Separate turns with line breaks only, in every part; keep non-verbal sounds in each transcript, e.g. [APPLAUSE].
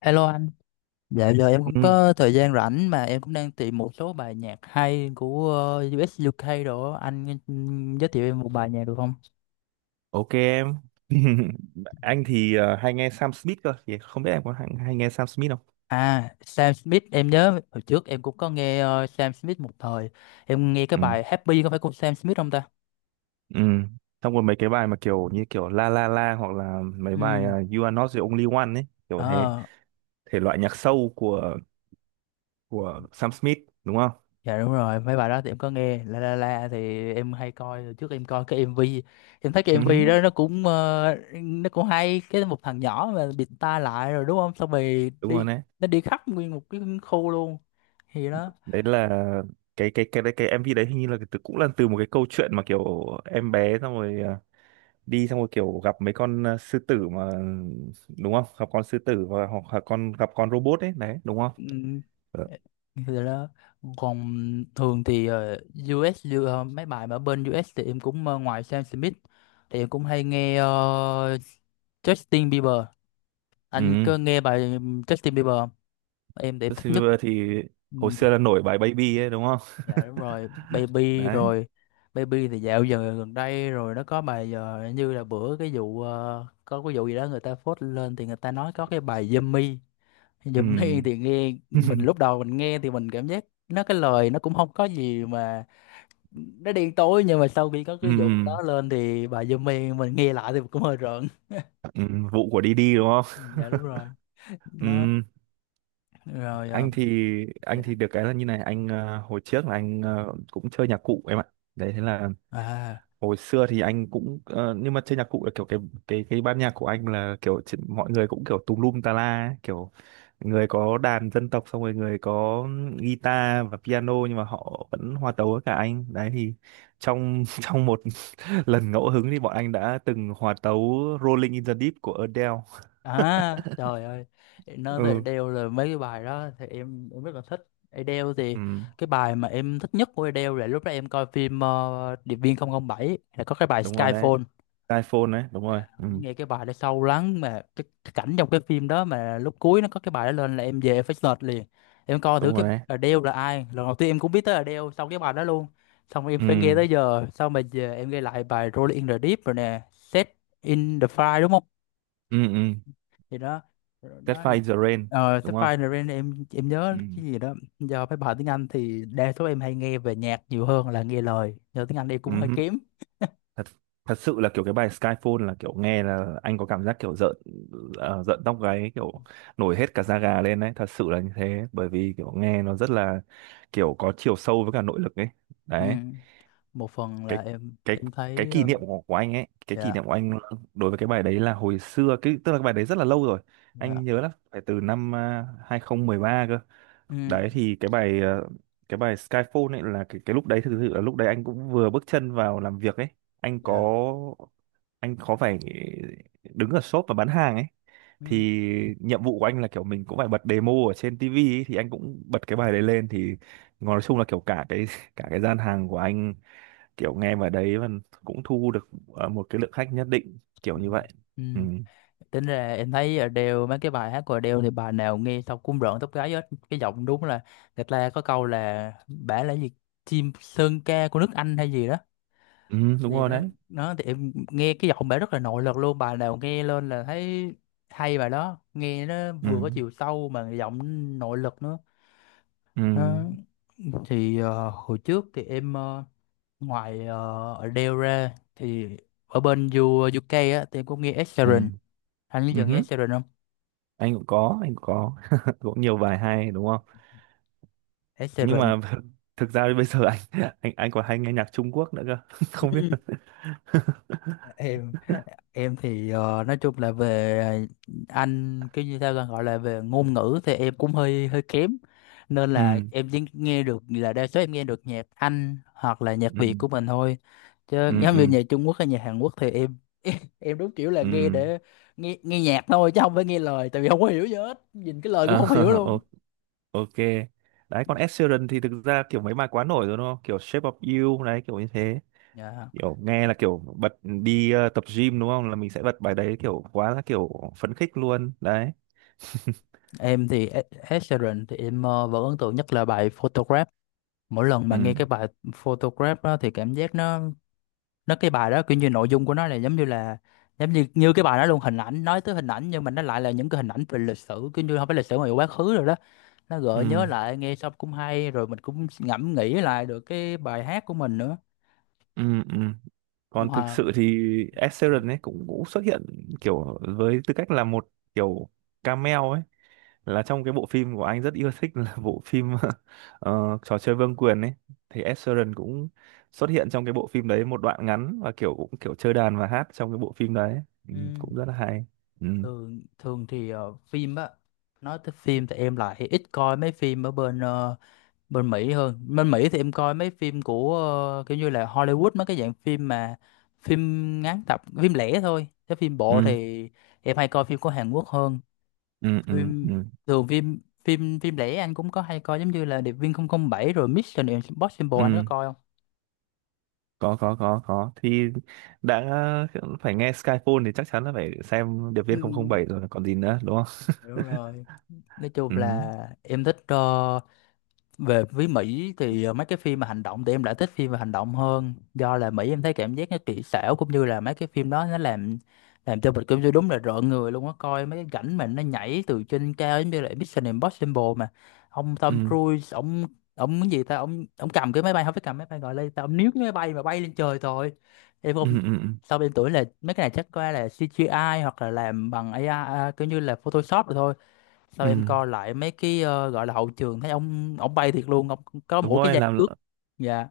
Hello anh, dạ giờ em cũng
Ừ,
có thời gian rảnh mà em cũng đang tìm một số bài nhạc hay của US UK đồ á. Anh giới thiệu em một bài nhạc được không?
ok em. [LAUGHS] Anh thì hay nghe Sam Smith cơ, thì không biết em có hay nghe Sam Smith không?
À, Sam Smith em nhớ hồi trước em cũng có nghe Sam Smith một thời, em nghe cái
Ừ.
bài Happy có phải của Sam Smith không ta?
Ừ. Xong rồi mấy cái bài mà kiểu như kiểu La La La hoặc là mấy bài You Are Not the Only One ấy, kiểu thế.
Ừ,
Thể loại nhạc soul của Sam Smith đúng không?
dạ đúng rồi, mấy bài đó thì em có nghe La La La thì em hay coi. Hồi trước em coi cái MV, em thấy cái
Ừ,
MV đó nó cũng nó cũng hay, cái một thằng nhỏ mà bịt tai lại rồi đúng không, xong rồi
đúng rồi
đi,
đấy.
nó đi khắp nguyên một cái khu luôn, thì đó.
Đấy là cái MV đấy hình như là từ cũng là từ một cái câu chuyện mà kiểu em bé xong rồi đi xong rồi kiểu gặp mấy con sư tử mà đúng không, gặp con sư tử và hoặc là con gặp con robot ấy đấy đúng không?
ừm,
Ờ.
thì đó, còn thường thì US như, mấy bài mà ở bên US thì em cũng ngoài Sam Smith thì em cũng hay nghe Justin Bieber. Anh
Ừ.
có nghe bài Justin Bieber không? Em thì em thích
Justin
nhất.
Bieber thì
Ừ,
hồi xưa là nổi bài Baby ấy đúng không?
dạ đúng rồi,
[LAUGHS]
baby
Đấy.
rồi. Baby thì dạo giờ gần đây rồi nó có bài giờ như là bữa cái vụ có cái vụ gì đó người ta phốt lên thì người ta nói có cái bài Yummy,
Ừ.
Yummy [LAUGHS] thì nghe, mình lúc
[LAUGHS]
đầu mình nghe thì mình cảm giác nó, cái lời nó cũng không có gì mà nó đen tối, nhưng mà sau khi có
Ừ.
cái vụ đó lên thì bài Yummy mình nghe lại thì cũng hơi rợn.
Ừ. Vụ của Didi đúng không?
Dạ đúng rồi,
[LAUGHS]
nó
Ừ.
rồi
Anh thì anh thì
dạ
được cái là như này, anh hồi trước là anh cũng chơi nhạc cụ em ạ. Đấy thế là
à.
hồi xưa thì anh cũng nhưng mà chơi nhạc cụ là kiểu cái ban nhạc của anh là kiểu mọi người cũng kiểu tùm lum tà la ấy, kiểu người có đàn dân tộc xong rồi người có guitar và piano nhưng mà họ vẫn hòa tấu với cả anh đấy. Thì trong [LAUGHS] trong một [LAUGHS] lần ngẫu hứng thì bọn anh đã từng hòa tấu Rolling in the Deep của Adele.
À, trời ơi, để nói về
Ừ.
Adele là mấy cái bài đó thì em rất là thích. Adele thì
Ừ.
cái bài mà em thích nhất của Adele là lúc đó em coi phim Điệp viên 007, là có cái bài
Đúng rồi đấy.
Skyfall.
iPhone đấy đúng rồi.
Dạ.
Ừ.
Nghe cái bài đó sâu lắng mà cái cảnh trong cái phim đó mà lúc cuối nó có cái bài đó lên là em về em phải search liền. Em coi thử
Đúng
cái
rồi đấy.
Adele là ai. Lần đầu tiên em cũng biết tới Adele sau cái bài đó luôn. Xong rồi em
Ừ.
phải nghe tới giờ, xong mà về em nghe lại bài Rolling in the Deep rồi nè, Set in the Fire đúng không?
Ừ. Ừ.
Thì đó, đó
Catfight
là-
in the Rain
ờ
đúng
Sắp
không?
Fire the Rain, em nhớ
Ừ.
cái gì đó, do mấy bài tiếng Anh thì đa số em hay nghe về nhạc nhiều hơn là nghe lời, do tiếng Anh em
Ừ.
cũng hơi
Ừ.
kém.
thật thật sự là kiểu cái bài Skyfall là kiểu nghe là anh có cảm giác kiểu rợn, rợn tóc gáy kiểu nổi hết cả da gà lên đấy, thật sự là như thế. Bởi vì kiểu nghe nó rất là kiểu có chiều sâu với cả nội lực ấy
Ừ.
đấy.
Một phần
cái
là em
cái
em thấy
kỷ niệm của anh ấy, cái kỷ
dạ.
niệm của anh đối với cái bài đấy là hồi xưa cái tức là cái bài đấy rất là lâu rồi,
Dạ,
anh nhớ là phải từ năm 2013 cơ.
ừ,
Đấy thì cái bài cái bài Skyfall ấy là cái lúc đấy thực sự là lúc đấy anh cũng vừa bước chân vào làm việc ấy. anh
dạ,
có anh có phải đứng ở shop và bán hàng ấy,
ừ,
thì nhiệm vụ của anh là kiểu mình cũng phải bật demo ở trên tivi ấy, thì anh cũng bật cái bài đấy lên thì nói chung là kiểu cả cái [LAUGHS] cả cái gian hàng của anh kiểu nghe vào đấy và cũng thu được một cái lượng khách nhất định, kiểu
ừ,
như vậy.
ừ.
Ừ,
Tính ra em thấy Adele, mấy cái bài hát của Adele thì bài nào nghe xong cũng rợn tóc gáy hết, cái giọng đúng là, người ta có câu là bả là gì, chim sơn ca của nước Anh hay gì đó,
ừ. Đúng
gì
rồi
đó.
đấy.
Nó thì em nghe cái giọng bà rất là nội lực luôn, bà nào nghe lên là thấy hay, bà đó nghe nó
Ừ.
vừa có chiều sâu mà giọng nội lực nữa.
Ừ.
Nó thì hồi trước thì em ngoài Adele ra thì ở bên UK á thì em cũng nghe Ed
Ừ.
Sheeran. Anh bây
Ừ
giờ nghe
hứ.
Ed Sheeran không?
Anh cũng có, anh cũng có [LAUGHS] cũng nhiều bài hay đúng không,
Ed
nhưng
Sheeran,
mà [LAUGHS] thực ra bây giờ anh [LAUGHS] anh còn hay nghe nhạc Trung Quốc nữa cơ. [LAUGHS] Không biết là-
em em thì nói chung là về anh cái như sao ta gọi là về ngôn ngữ thì em cũng hơi hơi kém, nên
[LAUGHS]
là
Ừ.
em chỉ nghe được là đa số em nghe được nhạc Anh hoặc là nhạc
Ừ.
Việt của mình thôi, chứ
Ừ.
giống
Ừ.
như nhạc Trung Quốc hay nhạc Hàn Quốc thì em [LAUGHS] em đúng kiểu là
Ừ.
nghe để nghe nghe nhạc thôi, chứ không phải nghe lời, tại vì không có hiểu gì hết, nhìn cái lời cũng
Ờ,
không hiểu
[LAUGHS]
luôn.
o- ok. Đấy còn Ed Sheeran thì thực ra kiểu mấy bài quá nổi rồi đúng không, kiểu Shape of You đấy kiểu như thế.
Dạ.
Kiểu nghe là kiểu bật đi tập gym đúng không, là mình sẽ bật bài đấy kiểu quá là kiểu phấn khích luôn đấy. [LAUGHS]
Em thì Ed Ed Sheeran thì em vẫn ấn tượng nhất là bài Photograph. Mỗi lần mà nghe
Ừ.
cái bài Photograph đó thì cảm giác nó cái bài đó kiểu như nội dung của nó là giống như là, giống như, cái bài đó luôn hình ảnh, nói tới hình ảnh, nhưng mà nó lại là những cái hình ảnh về lịch sử, kiểu như không phải lịch sử mà quá khứ rồi đó, nó
Ừ.
gợi nhớ lại, nghe xong cũng hay rồi mình cũng ngẫm nghĩ lại được cái bài hát của mình nữa.
Ừ. Ừ. Còn thực
Mà,
sự thì Ed Sheeran ấy cũng cũng xuất hiện kiểu với tư cách là một kiểu cameo ấy, là trong cái bộ phim của anh rất yêu thích là bộ phim [LAUGHS] trò chơi vương quyền ấy. Thì Ed Sheeran cũng xuất hiện trong cái bộ phim đấy một đoạn ngắn và kiểu cũng kiểu chơi đàn và hát trong cái bộ phim đấy, ừ, cũng
ừm,
rất là hay. Ừ.
thường thường thì phim á, nói tới phim thì em lại ít coi mấy phim ở bên bên Mỹ hơn, bên Mỹ thì em coi mấy phim của kiểu như là Hollywood, mấy cái dạng phim mà phim ngắn tập, phim lẻ thôi, chứ phim bộ
Ừ.
thì em hay coi phim của Hàn Quốc hơn.
Ừ. Ừ. Ừ,
Phim thường, phim phim phim lẻ anh cũng có hay coi, giống như là Điệp viên 007 rồi Mission Impossible, anh có
ừ.
coi không?
Có có có. Thì đã phải nghe Skyfall thì chắc chắn là phải xem Điệp
Ừ,
viên 007 rồi còn gì nữa đúng không?
hiểu rồi, nói
[LAUGHS]
chung
Ừ.
là em thích về với Mỹ thì mấy cái phim mà hành động thì em lại thích phim mà hành động hơn, do là Mỹ em thấy cảm giác nó kỹ xảo cũng như là mấy cái phim đó nó làm cho mình cũng như đúng là rợn người luôn á, coi mấy cái cảnh mà nó nhảy từ trên cao giống như là Mission Impossible mà ông Tom
Ừ.
Cruise, ông cái gì ta, ông cầm cái máy bay, không phải cầm máy bay, gọi lên ta, ông níu cái máy bay mà bay lên trời thôi. Em
Ừ.
không,
Ừ. Ừ.
sau em tưởng là mấy cái này chắc có lẽ là CGI hoặc là làm bằng AI à, kiểu như là Photoshop rồi thôi, sao
Ừ.
em coi lại mấy cái gọi là hậu trường thấy ông bay thiệt luôn, ông có
Đúng
mỗi cái
rồi,
dây cước. Dạ,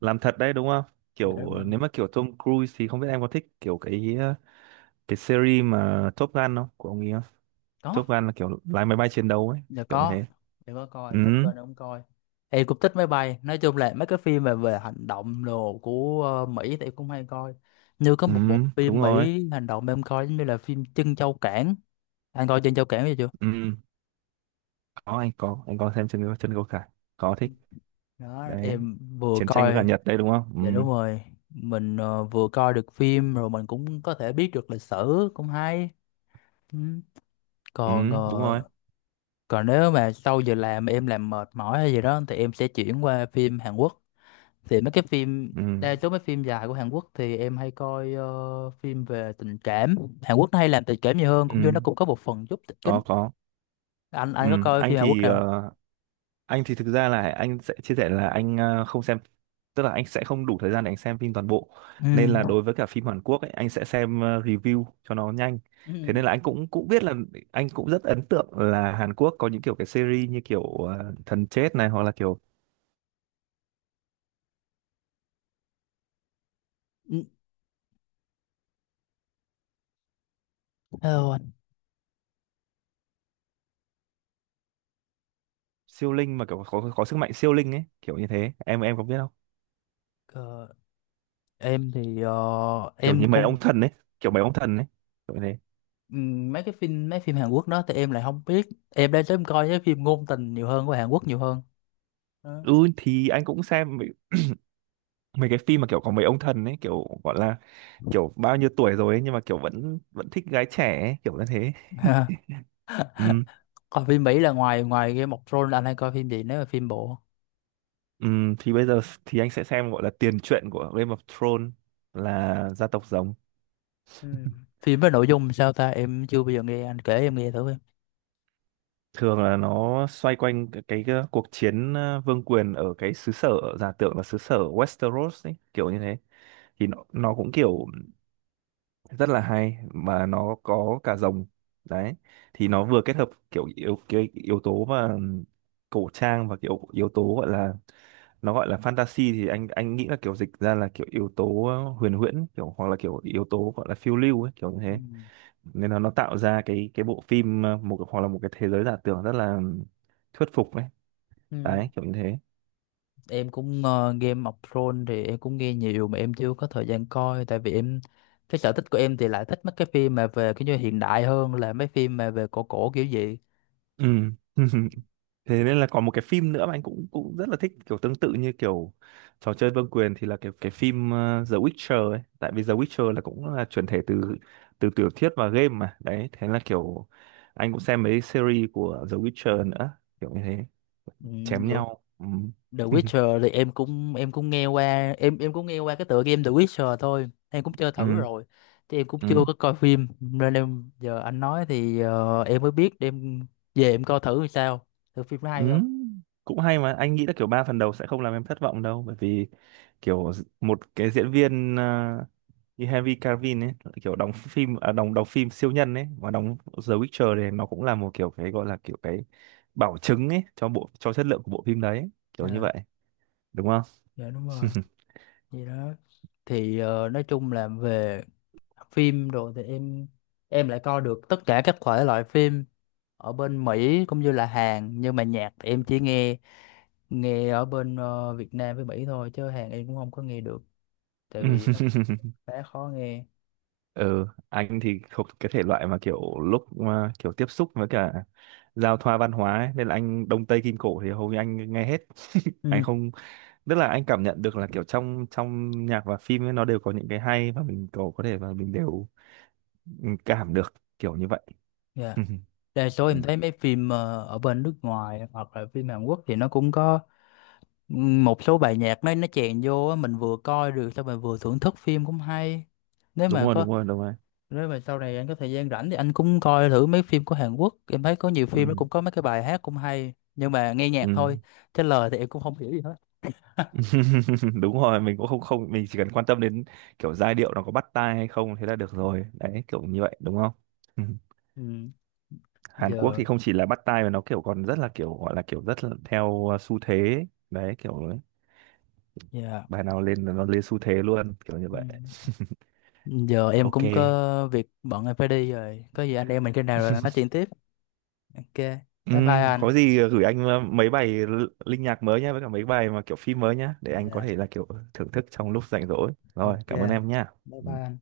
làm thật đấy đúng không?
dạ đúng
Kiểu
rồi,
nếu mà kiểu Tom Cruise thì không biết em có thích kiểu cái cái series mà Top Gun không, của ông ấy không?
có,
Top Gun là kiểu lái máy bay chiến đấu ấy,
dạ
kiểu như
có,
thế.
dạ có
Ừ.
coi Top Gun, ông coi em cũng thích máy bay. Nói chung là mấy cái phim về về hành động đồ của Mỹ thì em cũng hay coi, như có
Ừ.
một bộ
Đúng
phim
rồi.
Mỹ hành động em coi giống như là phim Trân Châu Cảng, anh coi Trân Châu Cảng chưa?
Ừ. Có, anh có, anh có xem chân chân câu cải. Có thích
Đó
đấy,
em vừa
chiến tranh với cả
coi.
Nhật đấy đúng không?
Dạ
Ừ.
đúng rồi, mình vừa coi được phim rồi mình cũng có thể biết được lịch sử, cũng hay. Ừ.
Ừ.
Còn
Đúng rồi.
còn nếu mà sau giờ làm mà em làm mệt mỏi hay gì đó thì em sẽ chuyển qua phim Hàn Quốc. Thì mấy cái phim,
Ừ.
đa số mấy phim dài của Hàn Quốc thì em hay coi phim về tình cảm. Hàn Quốc nó hay làm tình cảm nhiều hơn, cũng như
Ừ.
nó cũng có một phần giúp kịch tính.
Có có.
anh
Ừ.
anh có coi
Anh
phim Hàn Quốc
thì
nào không?
anh thì thực ra là anh sẽ chia sẻ là anh không xem, tức là anh sẽ không đủ thời gian để anh xem phim toàn bộ,
Ừ.
nên là đối với cả phim Hàn Quốc ấy anh sẽ xem review cho nó nhanh. Thế
Ừ.
nên là anh cũng cũng biết là anh cũng rất ấn tượng là Hàn Quốc có những kiểu cái series như kiểu thần chết này, hoặc là kiểu
Ừ, hello anh.
siêu linh mà kiểu có sức mạnh siêu linh ấy kiểu như thế, em có biết không?
Ờ, em thì
Kiểu
em
như mấy
cũng,
ông thần ấy, kiểu mấy ông thần ấy, kiểu như thế.
mấy cái phim, mấy phim Hàn Quốc đó thì em lại không biết, em đang sớm coi cái phim ngôn tình nhiều hơn của Hàn Quốc nhiều hơn. Đó.
Ừ, thì anh cũng xem mấy cái phim mà kiểu có mấy ông thần ấy, kiểu gọi là kiểu bao nhiêu tuổi rồi ấy, nhưng mà kiểu vẫn vẫn thích gái trẻ ấy, kiểu như thế. [LAUGHS]
[LAUGHS]
Ừ,
Còn phim Mỹ là ngoài ngoài Game of Thrones là anh hay coi phim gì nếu mà phim bộ?
ừ, thì bây giờ thì anh sẽ xem gọi là tiền truyện của Game of Thrones là Gia Tộc Rồng.
Ừ. Phim với nội dung sao ta? Em chưa bao giờ nghe anh kể, em nghe thử em.
Thường là nó xoay quanh cái cuộc chiến vương quyền ở cái xứ sở giả tưởng là xứ sở Westeros ấy, kiểu như thế. Thì nó cũng kiểu rất là hay mà nó có cả rồng đấy. Thì nó vừa kết hợp kiểu cái yếu tố mà cổ trang và kiểu yếu tố gọi là, nó gọi là fantasy thì anh nghĩ là kiểu dịch ra là kiểu yếu tố huyền huyễn kiểu hoặc là kiểu yếu tố gọi là phiêu lưu ấy, kiểu như
Ừ.
thế. Nên là nó tạo ra cái bộ phim một hoặc là một cái thế giới giả tưởng rất là thuyết phục ấy
Ừ.
đấy, kiểu như thế.
Em cũng Game of Thrones thì em cũng nghe nhiều mà em chưa có thời gian coi, tại vì em, cái sở thích của em thì lại thích mấy cái phim mà về cái như hiện đại hơn là mấy phim mà về cổ cổ kiểu gì.
Ừ. [LAUGHS] Thế nên là còn một cái phim nữa mà anh cũng cũng rất là thích kiểu tương tự như kiểu trò chơi vương quyền thì là cái phim The Witcher ấy. Tại vì The Witcher là cũng là chuyển thể từ từ tiểu thuyết và game mà đấy, thế là kiểu anh cũng xem mấy series của The Witcher nữa, kiểu như thế,
Ừ.
chém
Được.
nhau. Ừ.
The
[LAUGHS]
Witcher thì em cũng, nghe qua, em cũng nghe qua cái tựa game The Witcher thôi, em cũng chơi thử
Ừ.
rồi, chứ em cũng chưa
Ừ.
có coi phim nên em giờ anh nói thì em mới biết, em về em coi thử thì sao, thử phim nó
Ừ.
hay không.
[LAUGHS] Cũng hay, mà anh nghĩ là kiểu ba phần đầu sẽ không làm em thất vọng đâu. Bởi vì kiểu một cái diễn viên như Henry Cavill ấy, kiểu đóng phim đóng đóng phim siêu nhân ấy, và đóng The Witcher này, nó cũng là một kiểu cái gọi là kiểu cái bảo chứng ấy cho bộ, cho chất lượng của bộ phim đấy, kiểu như
Ờ,
vậy, đúng không?
dạ đúng rồi,
[LAUGHS]
gì đó. Thì nói chung là về phim rồi thì em lại coi được tất cả các thể loại phim ở bên Mỹ cũng như là Hàn, nhưng mà nhạc thì em chỉ nghe, nghe ở bên Việt Nam với Mỹ thôi, chứ Hàn em cũng không có nghe được, tại vì khá khó nghe. [LAUGHS]
Ừ, anh thì thuộc cái thể loại mà kiểu lúc mà kiểu tiếp xúc với cả giao thoa văn hóa ấy, nên là anh Đông Tây Kim Cổ thì hầu như anh nghe hết. [LAUGHS] Anh
Ừ.
không, tức là anh cảm nhận được là kiểu trong trong nhạc và phim ấy, nó đều có những cái hay và mình có thể và mình đều, ừ, cảm được, kiểu như vậy.
Dạ,
[LAUGHS]
đa số
Ừ,
em thấy mấy phim ở bên nước ngoài hoặc là phim Hàn Quốc thì nó cũng có một số bài nhạc nó chèn vô á, mình vừa coi được xong rồi vừa thưởng thức phim cũng hay. Nếu
đúng
mà
rồi
có,
đúng rồi đúng rồi.
nếu mà sau này anh có thời gian rảnh thì anh cũng coi thử mấy phim của Hàn Quốc, em thấy có nhiều phim nó
Ừ.
cũng có mấy cái bài hát cũng hay, nhưng mà nghe
Ừ.
nhạc thôi chứ lời thì em cũng không hiểu gì hết.
[LAUGHS] Đúng rồi, mình cũng không không mình chỉ cần quan tâm đến kiểu giai điệu nó có bắt tai hay không, thế là được rồi đấy, kiểu như vậy đúng không? [LAUGHS] Ừ.
Ừ.
Hàn Quốc
Giờ,
thì không chỉ là bắt tai mà nó kiểu còn rất là kiểu gọi là kiểu rất là theo xu thế ấy. Đấy kiểu
dạ,
bài nào lên là nó lên xu thế luôn, kiểu như
ừ.
vậy. [LAUGHS]
Giờ em
Ok.
cũng có việc bận em phải đi rồi, có gì anh em mình khi nào rồi nói chuyện tiếp. Ok. Bye bye anh.
Có gì gửi anh mấy bài linh nhạc mới nhá, với cả mấy bài mà kiểu phim mới nhá, để anh có
Dạ.
thể là kiểu thưởng thức trong lúc rảnh rỗi. Rồi
Ok
cảm ơn
anh.
em nhá.
Bye bye
Ừ.
anh.